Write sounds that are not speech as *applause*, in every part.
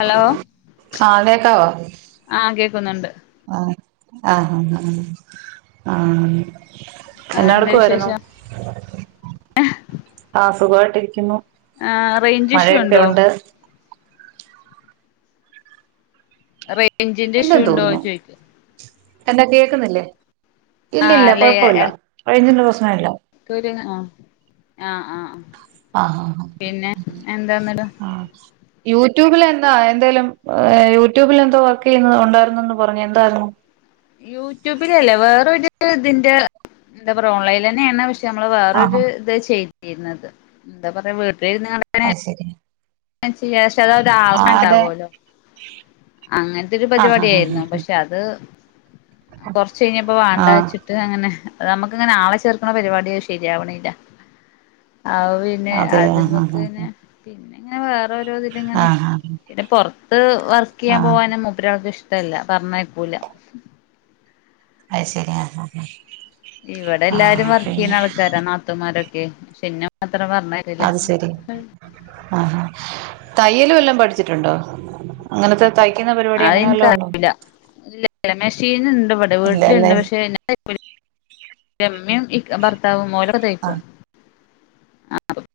Hello ആ കേക്കാവോ ന്നുണ്ട് അ ആഹ് ആ ആ ആഹ് ആഹ് എന്താ എന്നാടുക്കുവാര്ന്നു വിശേഷം ആസ് സുഖവായ്ട്ടിരിക്കുന്നു. ആഹ് റേഞ്ചിഷ്യൂണ്ടോ റേഞ് റേഞ്ചിന്റെ ഇഷൂ ഉണ്ടോയെന്ന് ചോദിക്കു എന്താ കേക്കുന്നില്ലേ ആഹ് ഇല്ലില്ല അല്ലെ കുഴപ്പല്ല കഴിഞ്ഞ ദിവസം ആ അല്ല ആ ആ ആ ആഹ് ആഹ് ആഹ് പിന്നെ എന്താന്നിട ആഹ് യൂട്യൂബിൽ എന്താ എന്തേലും യൂട്യൂബിൽ എന്തോ വർക്ക് ചെയ്യുന്നു ഉണ്ടായിരുന്നുന്ന് പറഞ്ഞു എന്തായിരുന്നു യൂട്യൂബിലല്ല വേറെരു ഇതിന്റെ എന്താ പറയാ ഓൺലൈനിൽ തന്നെയാണ് പക്ഷേ നമ്മള് ആഹാ വേറൊരു ഇത് ചെയ് ചെയുന്നത് എന്താ പറയാ വീട് *inaudible* നിങ്ങളിങ്ങനെ അത് ശരി ചെയ്യാം പക്ഷെ ആഹ് അതെ അതൊരു *unintelligible* അങ്ങനത്തൊരു ആഹ് ആഹ് പരിപാടിയായിരുന്നു പക്ഷെ അത് കൊറച്ചു കയിഞ്ഞപ്പോ ആഹ് വേണ്ടാന്ന് ആഹ് വച്ചിട്ട് അങ്ങനെ അ നമുക്കിങ്ങനെ ആളെ ചേർക്കണ പരിപാടി ശരിയാവണില്ല ആ പിന്നെ അതെ അത് ആഹ് നമ്മുക്ക് ആഹ് തന്നെ പിന്നെ ന്നെ വേ *unintelligible* ഇങ്ങനെ ആഹ് ആഹ് പിന്നെ പുറത്ത് വർ ക്ക്യ ആഹ് പോകാനും മൂപ്പര് ഇഷ്ടല്ല പറഞ്ഞായിക്കൂല അത് ശരി ആഹ ആ ഇവിടെ എല്ലാരും വർക്കെയ്യുന്ന ആൾക്കാരാ നാത്തൂമാരൊക്കെ ക്കെ *unintelligible* അത് ശരി ആഹ തയ്യൽ വല്ലോം പഠിച്ചിട്ടുണ്ടോ അങ്ങനത്തെ തയ്ക്കുന്ന പരിപാടി അങ്ങനെ വല്ലോം ഉണ്ടോ അതെനിക്കറിയൂലാ *unintelligible* മെഷീൻ ഉണ്ട് ഇവിടെ ഇല്ലല്ലേ വീട്ടിലുണ്ട് പക്ഷെ *inaudible* ഉമ്മേം ഭർത്താവും ഒലക്ക തയ്ക്കും ആഹ്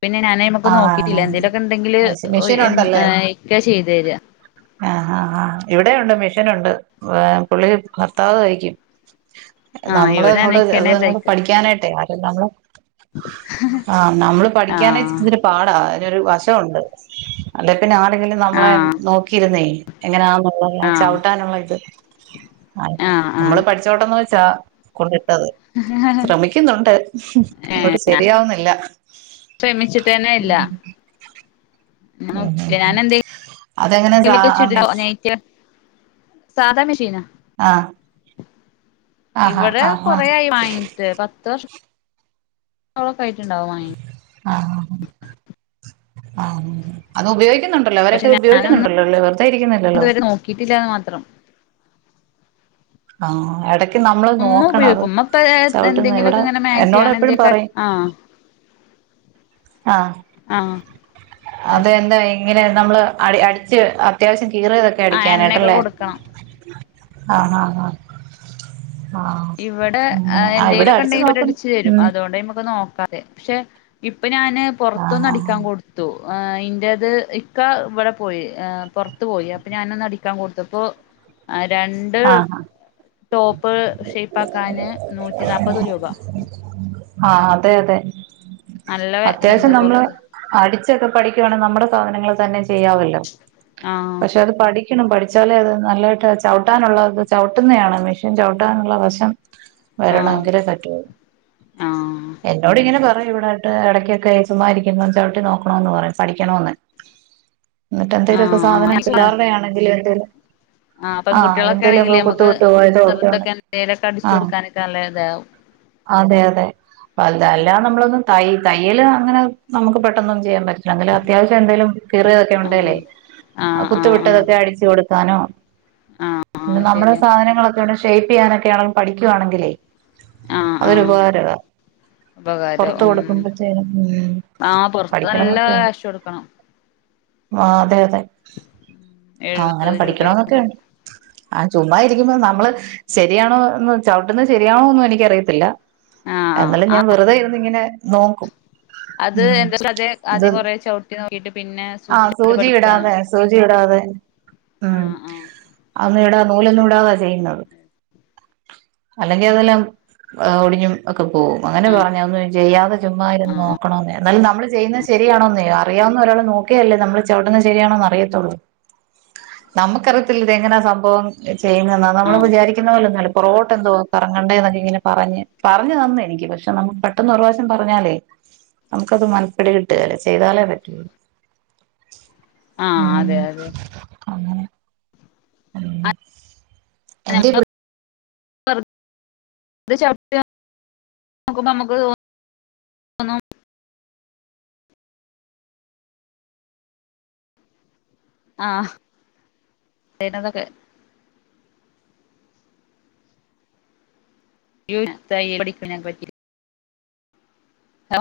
പിന്നെ ഞാനെ നമക്ക് ആഹ് നോക്കിട്ടില്ല എന്തേലൊക്കെ ഉണ്ടെങ്കില് അത് ശരി മെഷീനുണ്ടല്ലേ ഇക്ക ചെയ്തു തരിക ഇവിടേം ഉണ്ട് മെഷീൻ ഉണ്ട് പുള്ളി നിർത്താതെ തയ്ക്കും ആഹ് നമ്മള് ഇവിടെ ഞാൻ ഇങ്ങോട്ട് അത് ഇക്കന്നെ ഇങ്ങോട്ട് തയ്ക്ക പഠിക്കാനായിട്ടെ ആരും നമ്മള് ആഹ് നമ്മള് പഠിക്കാനെ ഇ ആഹ് ച്ചിരി പാടാ പിന്നെ ഒരു വശം ഉണ്ട് പിന്ന ആള്കള് നമ്മളെ ആഹ് നോക്കിയിരുന്നേ എങ്ങനാ അല്ലല്ല ആഹ് ചവിട്ടാനുള്ള ഇത് അതെ നമ്മള് ആഹ് പഠിച്ചോട്ടന്ന് വെ ച കൊട് അത് ആഹ് ശ്രമിക്കുന്നുണ്ട് അങ്ങോട്ട് ഏഹ് ശരിയാവുന്നില്ല തെനയില്ല ഉം ഉം ഉം അതെങ്ങനെ സ എന്തെങ്കിലുമൊക്കെ അ ചുരിദാ മിഷ് നൈറ്റ് സാധാ മിഷീനാ ആഹാ ഇവടെ ആഹ് ആഹ് കൊറെയായി വാങ്ങിട്ട് പത്ത് വർഷം ഓ ആയിട്ടുണ്ടാവും വാങ്ങി ആഹ് ആഹ് ആഹ് അത് ഉപയോഗിക്ക ക്കുന്നുണ്ടല്ലോ പക്ഷെ അവരൊക്കെ ഞാനൊന്നും ഉപയോഗിക്കുന്നുണ്ടല്ലോല്ലേ വെറുതെ ഇരിക്കുന്നില്ലല്ലോ ഇതുവരെ നോക്കിയിട്ടില്ലാന്ന് മാത്രം ആഹ് എടക്ക് നമ്മള് ഉമ്മ നോക്കണം അത് ഉപയോക്കും ഉമ്മ ഇപ്പാ ഏഹ് ചവിട്ടുന്ന എന്തെങ്കിലുക്കെ ഇവിടെ ഇങ്ങനെ മാക്സിയോ എന്നോട് അങ്ങനെ എപ്പഴും ന്തെക്കാ പറയും ആഹ് ആഹ് ആഹ് അതെ ആഹ് എന്തായി ഇങ്ങനെ നമ്മള് അടി അടിച്ച് അത്യാവശ്യം കീറിയതൊക്കെ എണ്ണയൊക്കെ അടിക്കാനായിട്ട്ല്ലേ കൊടുക്കണം ആഹ് ആഹ് ആഹ് ആഹ് ഇവടെ അങ്ങനെ ഈഹ് ആ ഇവിടെ എന്തെലെക്കെ ഉണ്ടെങ്കിൽ ഒര് നോക്കുന്നു അടിച്ചു തരും ഉം അതൊണ്ടയ്മക്ക് നോക്കാ ത്തെ പക്ഷെ ഇപ് പ്പ ഞാന് പോറത്തുന്ന് ആഹ് അടിക്കാം കൊടുത്തു ഹോ ന്റേത് ഇക്കവടെ പോയി ഹ് പോർത്ത് പോയി അപ്പൊ ഞാനൊന്ന് അടിക്കാൻ കൊടുത്തപ്പോ ആ രണ്ട് ആഹ് ആഹ് ട്ടോപ്പ് ഇപ്പക്കാന് നൂറ്റി നാപത് രൂപ ആഅതെ അതെ നല്ല അത്യാവശ്യം ഇതുണ്ട് നമ്മള് പുറത്ത് അടിച്ച് ച്ചക്ക പഠിക്കുവണെ നമ്മടെ സാധനങ്ങൾ തന്നെ യ്യാവല്ലോ ആഹ് പക്ഷെ അത് പഠി ഠിക്കണം പഠിച്ചാലേ അത് നല്ല ആയിട്ട് ചവ് ട്ടാനുള്ളതൊക്ക ചവിട്ടുന്നെയാണ് മെഷീൻ ചവിട്ടാനുള്ള വശം ആഹ് വരണൊങ്കിലേ പറ്റൂ ആഹ് എന്നോട് അതെ ഇങ്ങനെ പറയും ഇവിടെ അടു എടക്കൊക്കെ ചുമ്മാതിരിക്കുമ്പോ ചവിട്ടി നോക്കണോന്നു പറയും പഠിക്കണോന്ന്. എന്നിട്ടെന്തേലൊക്കെ സാധനം ആഹ് ആഹ് പിള്ളാരുടെ ആണെങ്കിലും എന്തേലും. ആഹ് പെൺകുട്ടികളൊക്കെ എന്തേലു ഒക്കെ ആണെങ്കില് കുത്ത് നമുക്ക് വിട്ട് പോയത് ഒക്കെ ചെറുതൊക്കെ എന്തേലൊക്കെ അടിച്ചു ആഹ് കൊടുക്കാനൊക്കെ നല്ല ഇതാവും അതെ അതെ *unintelligible* അല്ലാതെ ഉം നമ്മളൊന്നും തൈ തയ്യല് അങ്ങനെ നമുക്ക് പെട്ടന്നൊന്നും ചെയ്യാൻ പറ്റില്ല. എന്തെങ്കിലും അത്യാവശ്യം എന്തേലും കീറിയതൊക്കെ ആഹ് ഒണ്ടേലെ ആഹ് കുത്തു ആഹ് ആഹ് വിട്ടതൊക്കെ അടിച്ചു കൊടു താനോ. ആഹ് പിന്നെ ആഹ് നമ്മുടെ ശരിയാ സാധനങ്ങളൊക്കെ ഇവിടെ ഷി ഷെയിപ്പ് ചെയ്യാനൊക്കെയാണങ്കിലും പഠിക്കുവാണെങ്കിലെ ആഹ് അതൊരു ആഹ് ഉപകാരവാ ഉപകാരം പൊറത്ത് ഉം കൊടുക്കുമ്പോഴത്തേനും ഉം ആഹ് പൊറത്ത് പഠിക്കണം നല്ല എന്നൊക്കെയുണ്ട്. കാശ് കൊടുക്കണം ആഹ് അതെ അതെ. ആഹ് അങ്ങനെ എഴുപത് പഠിക്കണോ രൂപയൊക്കെണ്ട് ന്നൊക്കെയുണ്ട് ആഹ് ചുമ്മാ ഇരിക്കുമ്പോ നമ്മള് ശരിയാണോന്ന് ചവിട്ടന്ന ശരിയാണോന്നും എനിക്കറിയത്തില്ല. ആഹ് ആഹ് എന്നാലും ഞാൻ ആഹ് വെറുതെ ഇരുന്നിങ്ങനെ നോക്കും അത് ഉം എന്താ അത് ഇത് ആദ്യം കൊറേ ചവിട്ടി നോക്കിട്ട് പിന്നെ ആഹ് സൂചിട്ടിട്ട് സൂചി പഠിക്കാ ഇടാതെ സൂചി ഇടാതെ ഉം. ആഹ് ആഹ് ട നൂലൊന്നും ഇടാതാ ചെയ്യുന്നത് അല്ലെങ്കി അതെല്ലാം ഒടിഞ്ഞും ഒക്കെ പോവും അങ്ങനെ പറഞ്ഞ് അത് ഒന്നും ചെയ്യാതെ ചുമ്മാ ഇരുന്ന് ആഹ് ആഹ് നോക്കണോന്നെ എന്നാലും നമ്മൾ ചെയ്യുന്നത് ശരിയാണോന്ന് അറിയാവുന്ന ഒരാൾ നോക്കിയല്ലേ നമ്മൾ ച വിട്ടുന്നത് ശരിയാണോന്ന് അറിയത്തൊള്ളൂ നമക്കറിയത്തില്ല ഇത് എങ്ങനാ അപ്പോ ചെയ്യുന്നന്നാ നമ്മൾ ആഹ് വിചാരിക്കുന്ന പോലൊന്നു അല്ല പൊറകൊ എന്തുവാ കറങ്ങണ്ടേ എന്നൊക്കെ ഇങ്ങനെ പറഞ്ഞ് പറഞ്ഞു തന്നു എനിക്ക് പക്ഷെ നമ്മക്ക് പെട്ടെന്ന് ഒരു പ്രാവശ്യം പറഞ്ഞാലേ നമുക്കത് മന പിടി കിട്ടുകേല ചെയ്താലേ പറ്റൂ ആഹ് അതെ അതെ അങ്ങനെ ഉം എന്തേ ഞങ്ങ *unintelligible* ഇത് ചവിട്ടിയ നോക്കുമ്പ നമുക്ക് തോന്നും തോന്നും ആ ചെയ്യ് ണതൊക്കെ *unintelligible* തയ്യൽ പഠിക്കക്കാൻ പറ്റി ആ